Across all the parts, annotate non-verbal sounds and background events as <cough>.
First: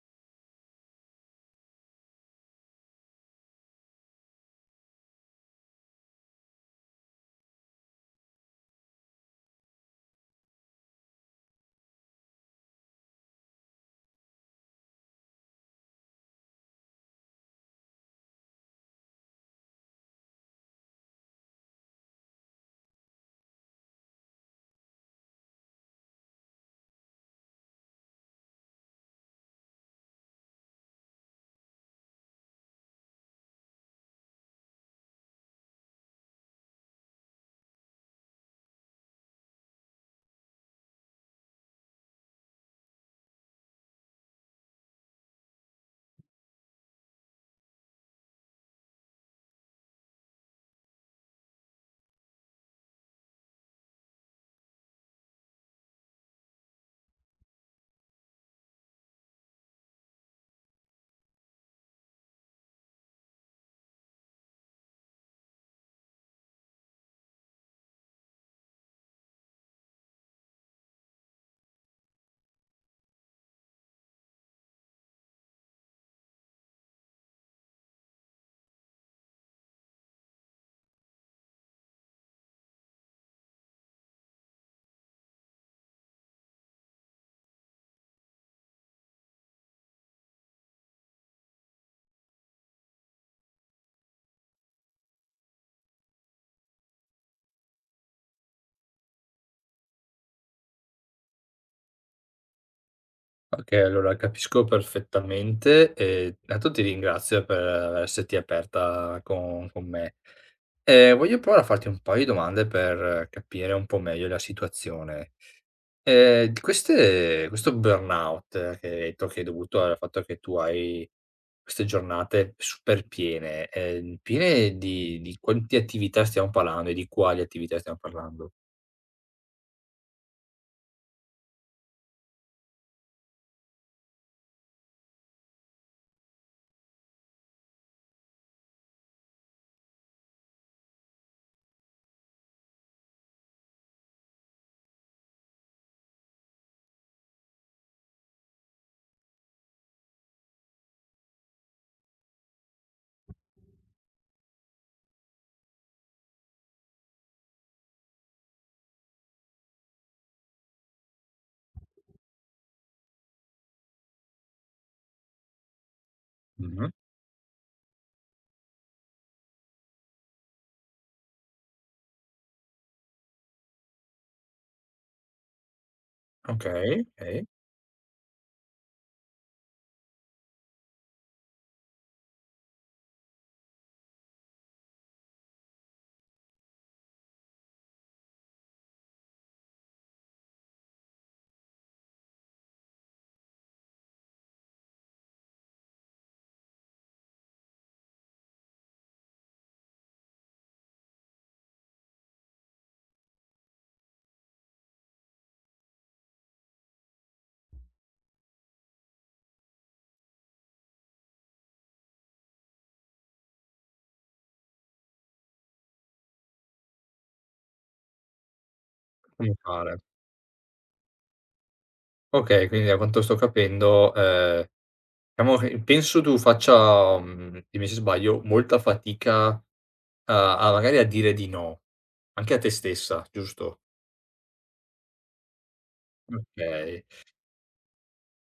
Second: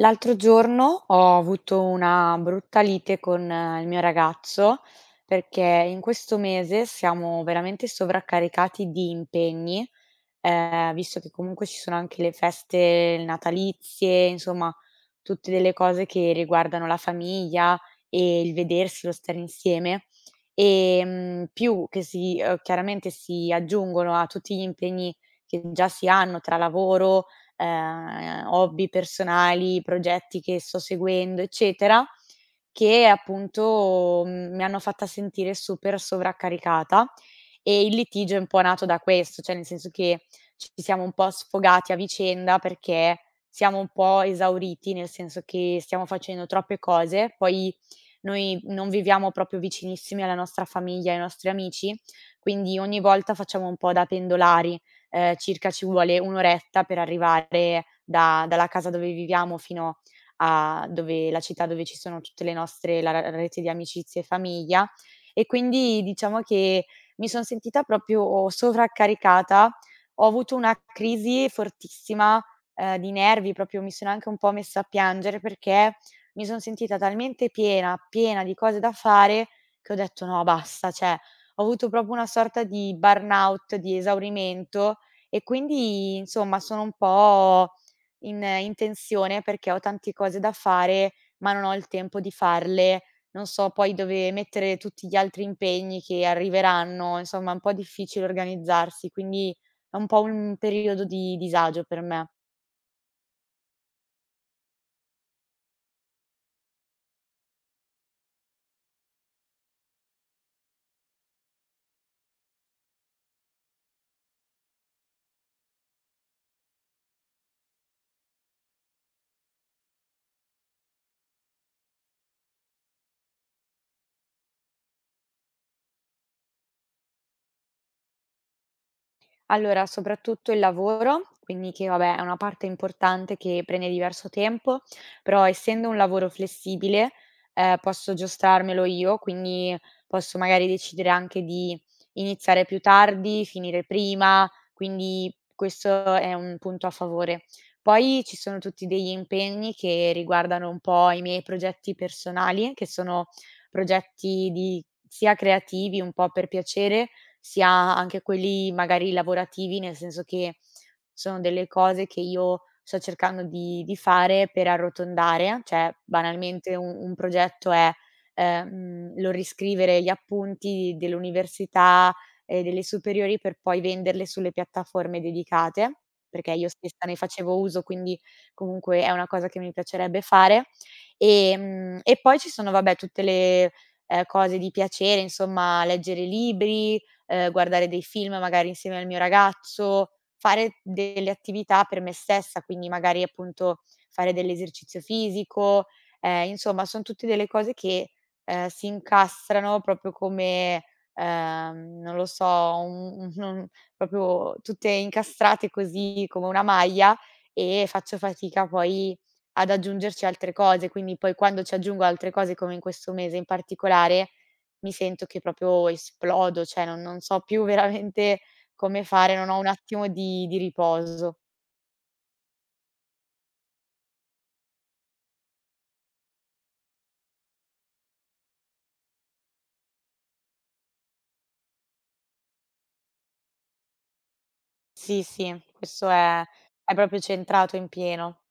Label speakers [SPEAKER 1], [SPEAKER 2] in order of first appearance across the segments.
[SPEAKER 1] L'altro giorno ho avuto una brutta lite con il mio ragazzo perché in questo mese siamo veramente sovraccaricati di impegni, visto che comunque ci sono anche le feste natalizie, insomma, tutte delle cose che riguardano la famiglia e il vedersi, lo stare insieme. E più che si, chiaramente si aggiungono a tutti gli impegni che già si hanno tra lavoro, hobby personali, progetti che sto seguendo, eccetera, che appunto, mi hanno fatta sentire super sovraccaricata, e il litigio è un po' nato da questo, cioè nel senso che ci siamo un po' sfogati a vicenda perché siamo un po' esauriti, nel senso che stiamo facendo troppe cose. Poi noi non viviamo proprio vicinissimi alla nostra famiglia e ai nostri amici, quindi ogni volta facciamo un po' da pendolari. Circa ci vuole 1 oretta per arrivare da dalla casa dove viviamo fino a dove la città dove ci sono tutte le nostre, la rete di amicizie e famiglia. E quindi diciamo che mi son sentita proprio sovraccaricata. Ho avuto una crisi fortissima, di nervi, proprio mi sono anche un po' messa a piangere perché mi son sentita talmente piena, piena di cose da fare, che ho detto: "No basta", cioè ho avuto proprio una sorta di burnout, di esaurimento, e quindi insomma sono un po' in tensione perché ho tante cose da fare, ma non ho il tempo di farle. Non so poi dove mettere tutti gli altri impegni che arriveranno, insomma è un po' difficile organizzarsi, quindi è un po' un periodo di disagio per me.
[SPEAKER 2] Okay, allora capisco perfettamente e intanto ti ringrazio per esserti aperta con me. Voglio provare a farti un paio di domande per capire un po' meglio la situazione. Di queste Questo burnout che hai detto che è dovuto al fatto che tu hai queste giornate super piene, piene di quanti attività stiamo parlando e di quali attività stiamo parlando?
[SPEAKER 1] Allora, soprattutto il lavoro, quindi che vabbè è una parte importante che prende diverso tempo, però essendo un lavoro flessibile, posso aggiustarmelo io, quindi posso magari decidere anche di iniziare più tardi, finire prima, quindi questo è un punto a favore. Poi ci sono tutti degli impegni che riguardano un po' i miei progetti personali, che sono progetti di sia creativi, un po' per piacere, sia anche quelli magari lavorativi, nel senso che sono delle cose che io sto cercando di fare per arrotondare, cioè banalmente
[SPEAKER 2] Mh-mh.
[SPEAKER 1] un progetto è, lo riscrivere gli appunti dell'università e delle superiori per poi venderle sulle piattaforme dedicate, perché io
[SPEAKER 2] Okay,
[SPEAKER 1] stessa ne
[SPEAKER 2] okay.
[SPEAKER 1] facevo uso, quindi comunque è una cosa che mi piacerebbe fare. E poi ci sono vabbè tutte le, cose di piacere, insomma leggere libri, guardare dei film magari insieme al mio ragazzo, fare delle attività per me stessa, quindi magari appunto fare dell'esercizio fisico, insomma son tutte delle cose che, si incastrano proprio come, non lo so, proprio tutte incastrate così come una maglia, e faccio fatica poi ad aggiungerci altre cose. Quindi poi quando ci aggiungo altre cose, come in questo mese in particolare, mi sento che proprio esplodo, cioè non so più <laughs> veramente come fare, non
[SPEAKER 2] Come
[SPEAKER 1] ho un
[SPEAKER 2] fare?
[SPEAKER 1] attimo di riposo.
[SPEAKER 2] Okay, quindi da quanto sto capendo, diciamo che penso tu faccia, dimmi se sbaglio, molta fatica a magari a dire di no, anche a te stessa, giusto?
[SPEAKER 1] Sì, sì, questo è
[SPEAKER 2] Okay.
[SPEAKER 1] proprio centrato in pieno.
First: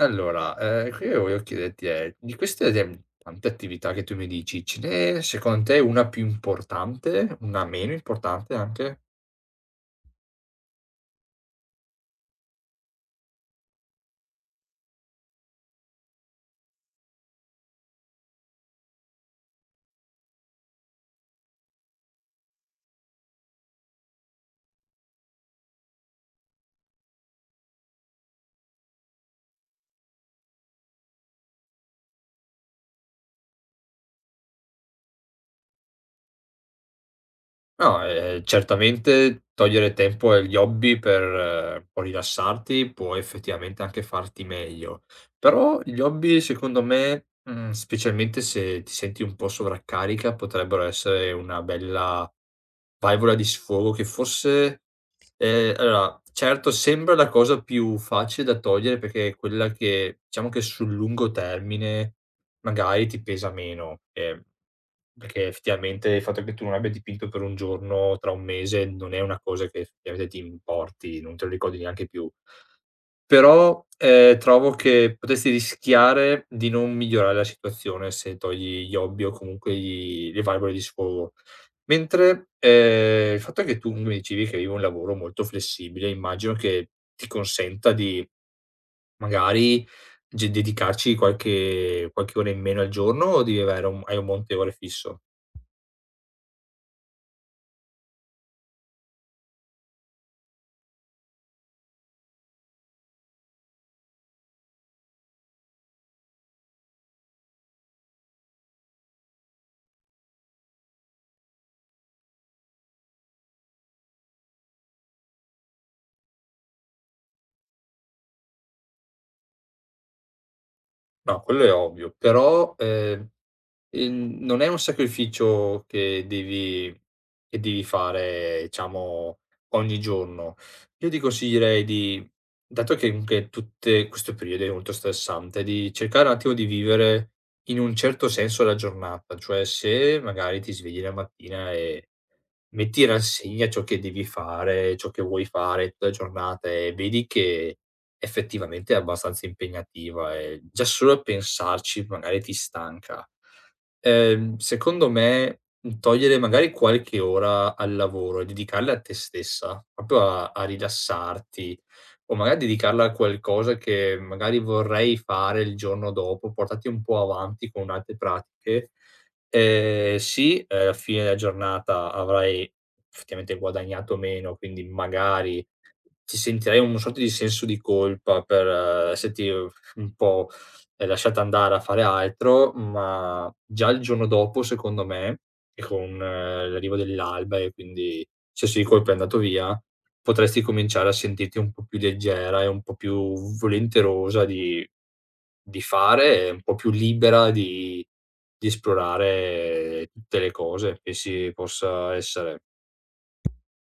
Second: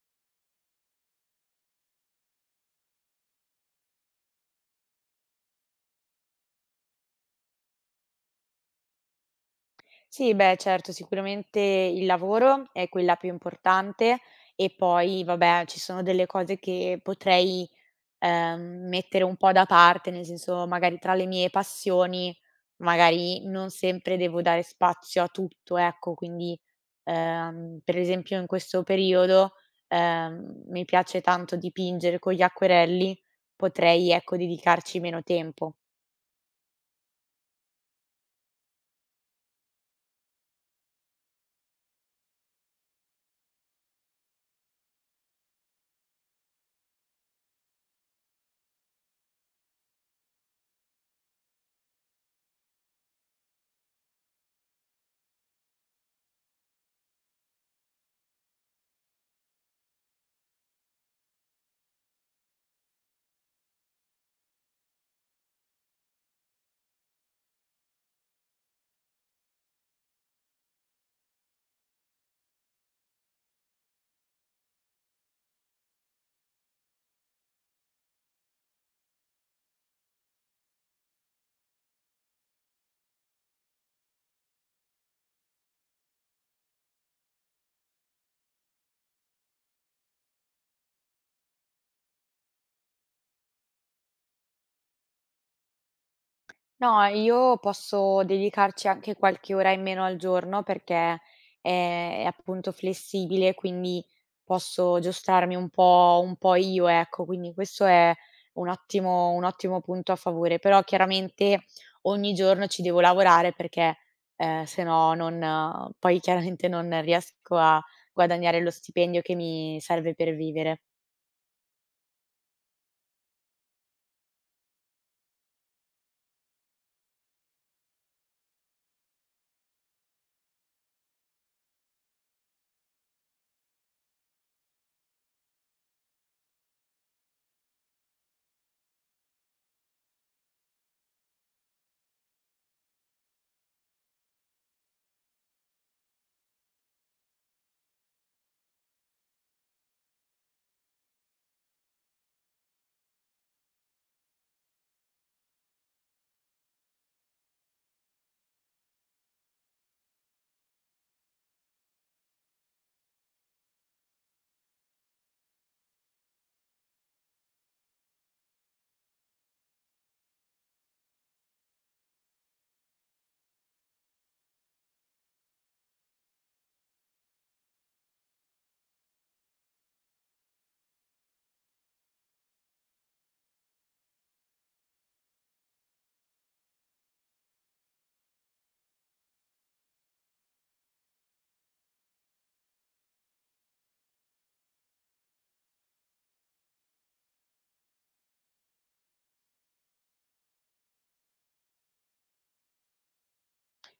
[SPEAKER 2] Allora, qui io volevo chiederti è, di queste de tante attività che tu mi dici, ce n'è secondo te una più importante, una meno importante anche?
[SPEAKER 1] Sì, beh, certo, sicuramente il lavoro è quella più importante, e poi, vabbè, ci sono delle cose che potrei mettere un po' da parte, nel senso magari tra le mie passioni, magari non sempre devo dare spazio a tutto, ecco. Quindi, per esempio in questo periodo, mi piace tanto dipingere con gli acquerelli, potrei, ecco, dedicarci meno tempo.
[SPEAKER 2] No, certamente togliere tempo agli hobby per un po' rilassarti può effettivamente anche farti meglio. Però gli hobby secondo me, specialmente se ti senti un po' sovraccarica, potrebbero essere una bella valvola di sfogo che forse allora certo sembra la cosa più facile da togliere perché è quella che diciamo che sul lungo termine magari ti pesa meno, perché effettivamente il fatto che tu non abbia dipinto per un giorno tra un mese non è una cosa che effettivamente ti importi, non te lo ricordi neanche più. Però, trovo che potresti rischiare di non migliorare la situazione se togli gli hobby o comunque gli le valvole di sfogo. Mentre, il fatto è che tu mi dicevi che avevi un lavoro molto flessibile, immagino che ti consenta di magari ge dedicarci qualche ora in meno al giorno o devi avere un hai un monte ore fisso?
[SPEAKER 1] No, io posso dedicarci anche qualche ora in meno al giorno perché è appunto flessibile, quindi posso aggiustarmi un po' io, ecco. Quindi questo è un ottimo punto a favore. Però chiaramente ogni giorno ci devo lavorare perché, se no non poi chiaramente non riesco a guadagnare lo stipendio che mi serve per vivere.
[SPEAKER 2] No, quello è ovvio, però, non è un sacrificio che devi fare, diciamo, ogni giorno. Io ti consiglierei di, dato che comunque tutte questo periodo è molto stressante, di cercare un attimo di vivere in un certo senso la giornata, cioè se magari ti svegli la mattina e metti la rassegna ciò che devi fare, ciò che vuoi fare tutta la giornata e vedi che effettivamente è abbastanza impegnativa e già solo a pensarci magari ti stanca. Secondo me, togliere magari qualche ora al lavoro e dedicarla a te stessa, proprio a rilassarti, o magari dedicarla a qualcosa che magari vorrei fare il giorno dopo, portarti un po' avanti con altre pratiche. Sì, Alla fine della giornata avrai effettivamente guadagnato meno, quindi magari ti sentirai un sorta di senso di colpa per esserti un po' l'hai lasciata andare a fare altro, ma già il giorno dopo secondo me, e con l'arrivo dell'alba e quindi se sì, il colpo è andato via, potresti cominciare a sentirti un po' più leggera e un po' più volenterosa di fare e un po' più libera di esplorare tutte le cose che si possa essere.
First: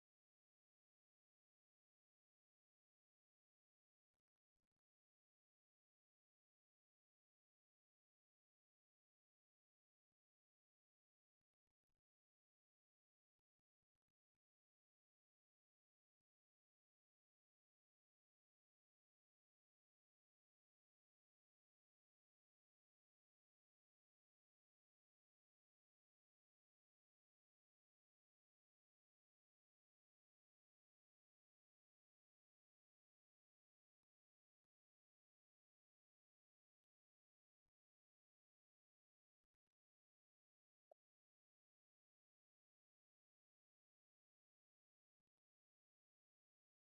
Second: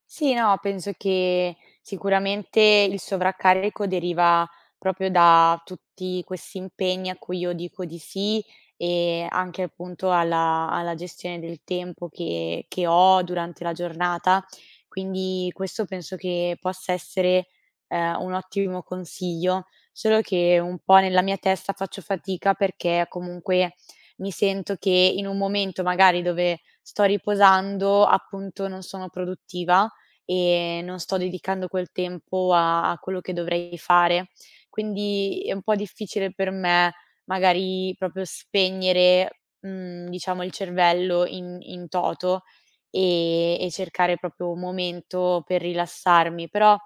[SPEAKER 1] Sì, no, penso che sicuramente il sovraccarico deriva proprio da tutti questi impegni a cui io dico di sì, e anche appunto alla, alla gestione del tempo che ho durante la giornata. Quindi questo penso che possa essere un ottimo consiglio, solo che un po' nella mia testa faccio fatica perché comunque mi sento che in un momento magari dove sto riposando, appunto non sono produttiva e non sto dedicando quel tempo a quello che dovrei fare. Quindi è un po' difficile per me magari proprio spegnere, diciamo il cervello in toto, e cercare proprio un momento per rilassarmi, però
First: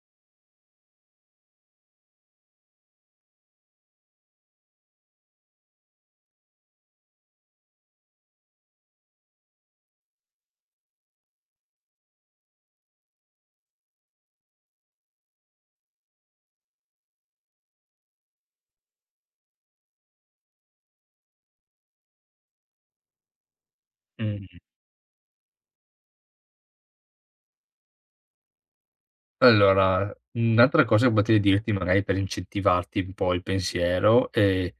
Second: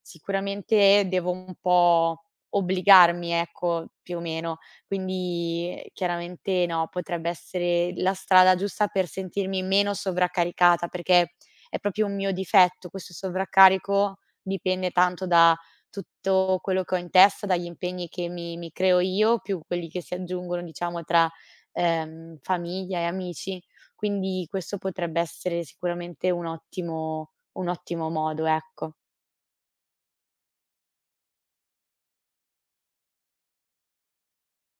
[SPEAKER 1] sicuramente devo un po' obbligarmi, ecco, più o meno. Quindi chiaramente no, potrebbe essere la strada giusta per sentirmi meno sovracaricata, perché è proprio un mio difetto, questo sovraccarico dipende tanto da tutto quello che ho in testa, dagli impegni che mi creo io, più quelli che si aggiungono, diciamo, tra, famiglia e amici. Quindi
[SPEAKER 2] Mh.
[SPEAKER 1] questo potrebbe essere sicuramente un ottimo modo, ecco.
[SPEAKER 2] Allora, un'altra cosa che potrei dirti magari per incentivarti un po' il pensiero è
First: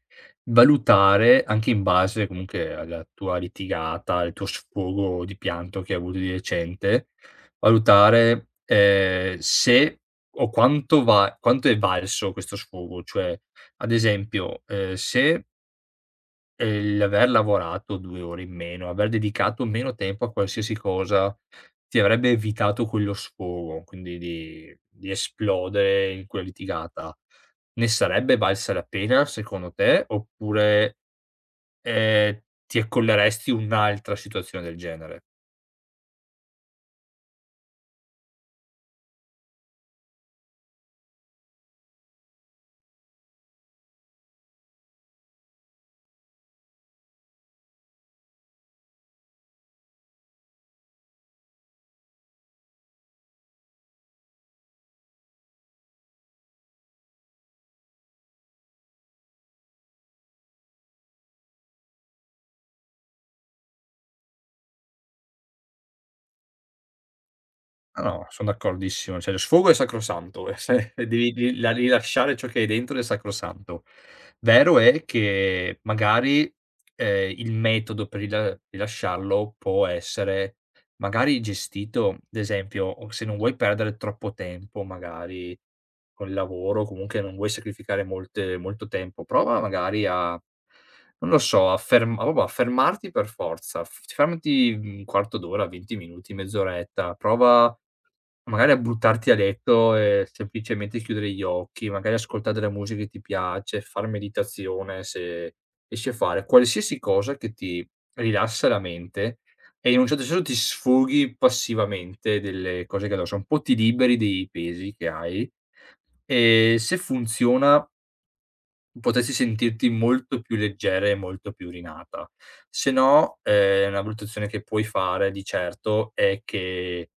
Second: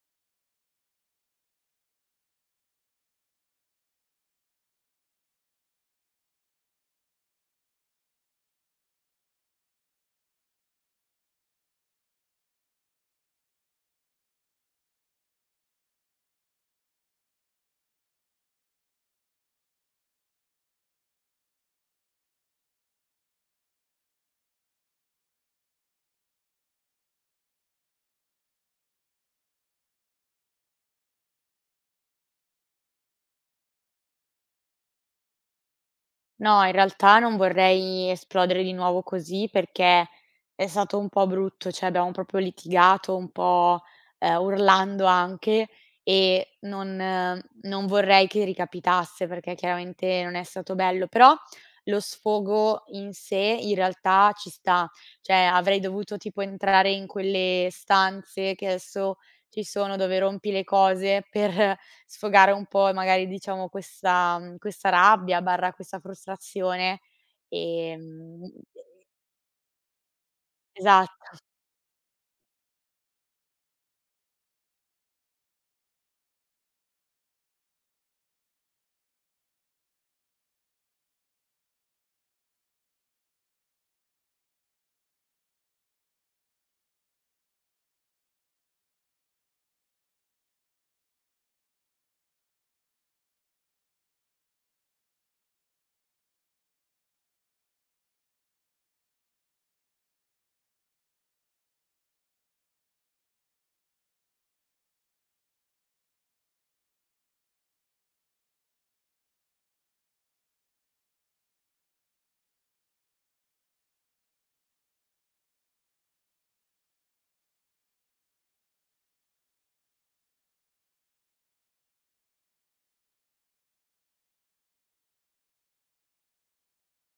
[SPEAKER 2] valutare anche in base comunque alla tua litigata, al tuo sfogo di pianto che hai avuto di recente, valutare, se o quanto va quanto è valso questo sfogo. Cioè, ad esempio, se il aver lavorato 2 ore in meno, aver dedicato meno tempo a qualsiasi cosa, ti avrebbe evitato quello sfogo, quindi di esplodere in quella litigata. Ne sarebbe valsa la pena secondo te, oppure, ehm, ti accolleresti un'altra situazione del genere?
[SPEAKER 1] No, in realtà non vorrei esplodere di nuovo così perché è stato un po' brutto, cioè abbiamo proprio litigato un po', urlando anche, e non non vorrei che ricapitasse perché chiaramente non è stato bello, però lo sfogo in sé in realtà ci sta. Cioè avrei dovuto tipo entrare in quelle stanze che adesso ci sono dove rompi le cose per <laughs> sfogare un po' e magari diciamo questa questa rabbia, barra questa frustrazione,
[SPEAKER 2] Ah no,
[SPEAKER 1] ehm
[SPEAKER 2] son d'accordissimo. Cioè, lo sfogo è sacrosanto, e se <laughs> devi
[SPEAKER 1] esatto,
[SPEAKER 2] ri la rilasciare ciò che hai dentro è sacrosanto. Vero è che magari, il metodo per rilasciarlo può essere magari gestito, ad esempio, o se non vuoi perdere troppo tempo magari col lavoro, comunque non vuoi sacrificare molte molto tempo, prova magari a, non lo so, afferm proprio affermarti per forza. F Fermati un quarto d'ora, 20 minuti, mezz'oretta, prova magari a buttarti a letto e semplicemente chiudere gli occhi, magari ascoltare della musica che ti piace, far meditazione se riesci, a fare qualsiasi cosa che ti rilassa la mente e in un certo senso ti sfoghi passivamente delle cose che addosso, un po' ti liberi dei pesi che hai, e se funziona potresti sentirti molto più leggera e molto più rinata. Se no, una valutazione che puoi fare di certo è che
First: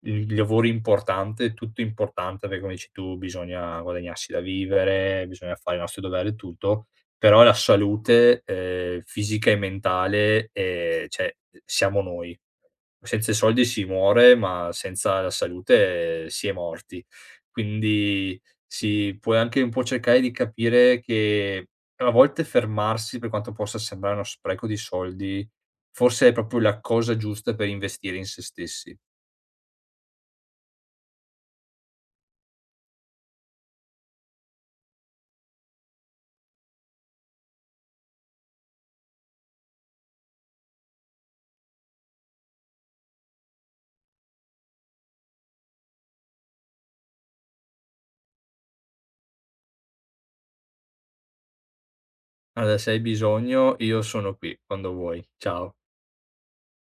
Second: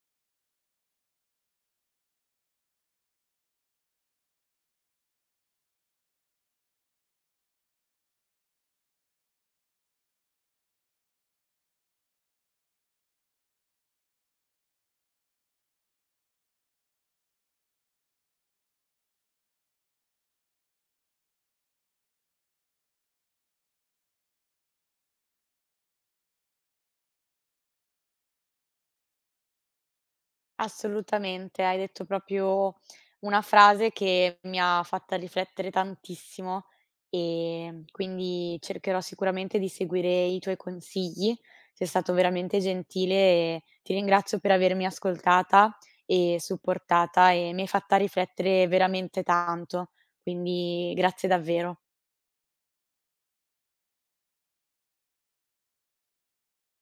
[SPEAKER 2] il lavoro importante è tutto importante, perché come dici tu bisogna guadagnarsi da vivere, bisogna fare i nostri doveri e tutto, però la salute, fisica e mentale, cioè, siamo noi. Senza i soldi si muore, ma senza la salute si è morti. Quindi si puoi anche un po' cercare di capire che a volte fermarsi, per quanto possa sembrare uno spreco di soldi, forse è proprio la cosa giusta per investire in se stessi.
[SPEAKER 1] assolutamente. Hai detto proprio una frase che mi ha fatta riflettere tantissimo, quindi cercherò sicuramente di seguire i tuoi consigli. Sei stato veramente gentile e ti ringrazio per avermi ascoltata e supportata e mi hai fatta riflettere veramente tanto, quindi grazie davvero.
[SPEAKER 2] Guarda, se hai bisogno io sono qui quando vuoi. Ciao.